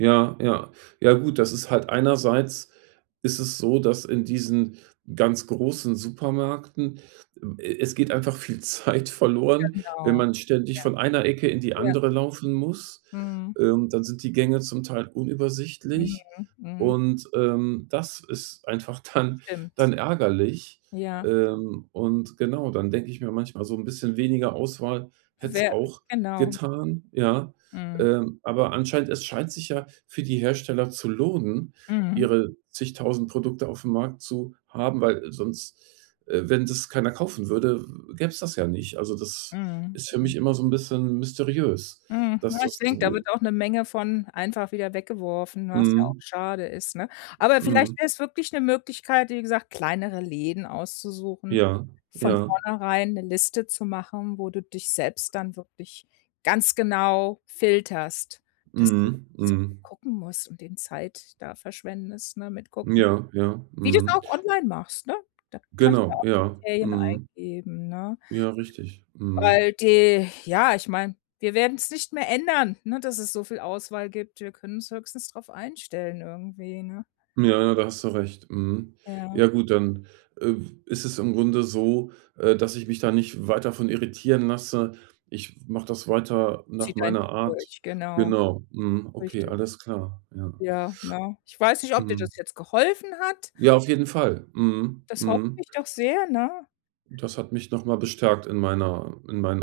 Ja ja ja gut, das ist halt einerseits, ist es so, dass in diesen ganz großen Supermärkten, äh, es geht einfach viel Zeit verloren, wenn Genau, man ständig von einer Ecke in die ja. Ja. andere laufen muss. Mhm. Ähm, dann sind die Gänge zum Teil unübersichtlich, Mhm, mhm. und, ähm, das ist einfach dann Stimmt. dann ärgerlich. Ja. Ähm, und, genau, dann denke ich mir manchmal, so 'n bisschen weniger Auswahl hätte es Währ auch Genau. getan, ja? Mhm. Ähm, aber anscheinend es scheint sich ja für die Hersteller zu lohnen, Mhm. ihre zigtausend Produkte aufm Markt zu haben, weil sonst, äh, wenn das keiner kaufen würde, w gäbe es das ja nicht. Also, das Mhm, ist für mhm. mich immer so 'n bisschen mysteriös, Mhm, dass na, ich das denke, da so wird auch 'ne Menge von einfach wieder weggeworfen, was ja auch Mhm. schade ist, ne? Aber vielleicht Mhm. wäre es wirklich 'ne Möglichkeit, wie gesagt, kleinere Läden auszusuchen. Ja Von ja. vornherein 'ne Liste zu machen, wo du dich selbst dann wirklich ganz genau filterst. Dass du eben Mhm. nicht so viel Mhm. gucken musst und den Zeit da verschwendest, ne, mit Gucken. Ja, ja, Wie du es mhm. auch online machst, ne? Da kannst du ja Genau, auch ja. Kriterien Mhm. eingeben, ne? Ja, richtig. Mhm. Weil die ja, ich meine, wir werden es nicht mehr ändern, ne, dass es so viel Auswahl gibt. Wir können uns höchstens darauf einstellen irgendwie, ne? Ja, ja, da hast du recht, mhm. Ja. Ja gut, dann, äh, ist es im Grunde so, äh, dass ich mich da nicht weiter von irritieren lasse. Ich mache das weiter nach Zieh dein meiner Ding Art. durch, genau. Genau. Mhm. Okay, Richtig. alles klar. Ja. Ja, ne? Ich weiß nicht, ob dir Mhm. das jetzt geholfen hat. Ja, auf jeden Fall. Mhm, Das hoffe mhm. ich doch sehr, ne? Das hat mich noch mal bestärkt in meiner in meinen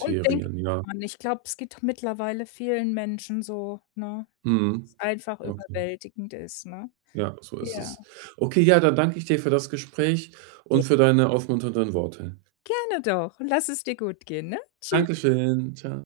Und denk immer ja. dran, ich glaub, es geht mittlerweile vielen Menschen so, ne, Mhm, dass es einfach okay. überwältigend ist, ne? Ja, so ist Ja. es. Okay, ja, dann danke ich dir für das Gespräch Ge und für deine aufmunternden Worte. Gerne doch. Lass es dir gut gehen, ne? Tschüss. Dankeschön. Tschau.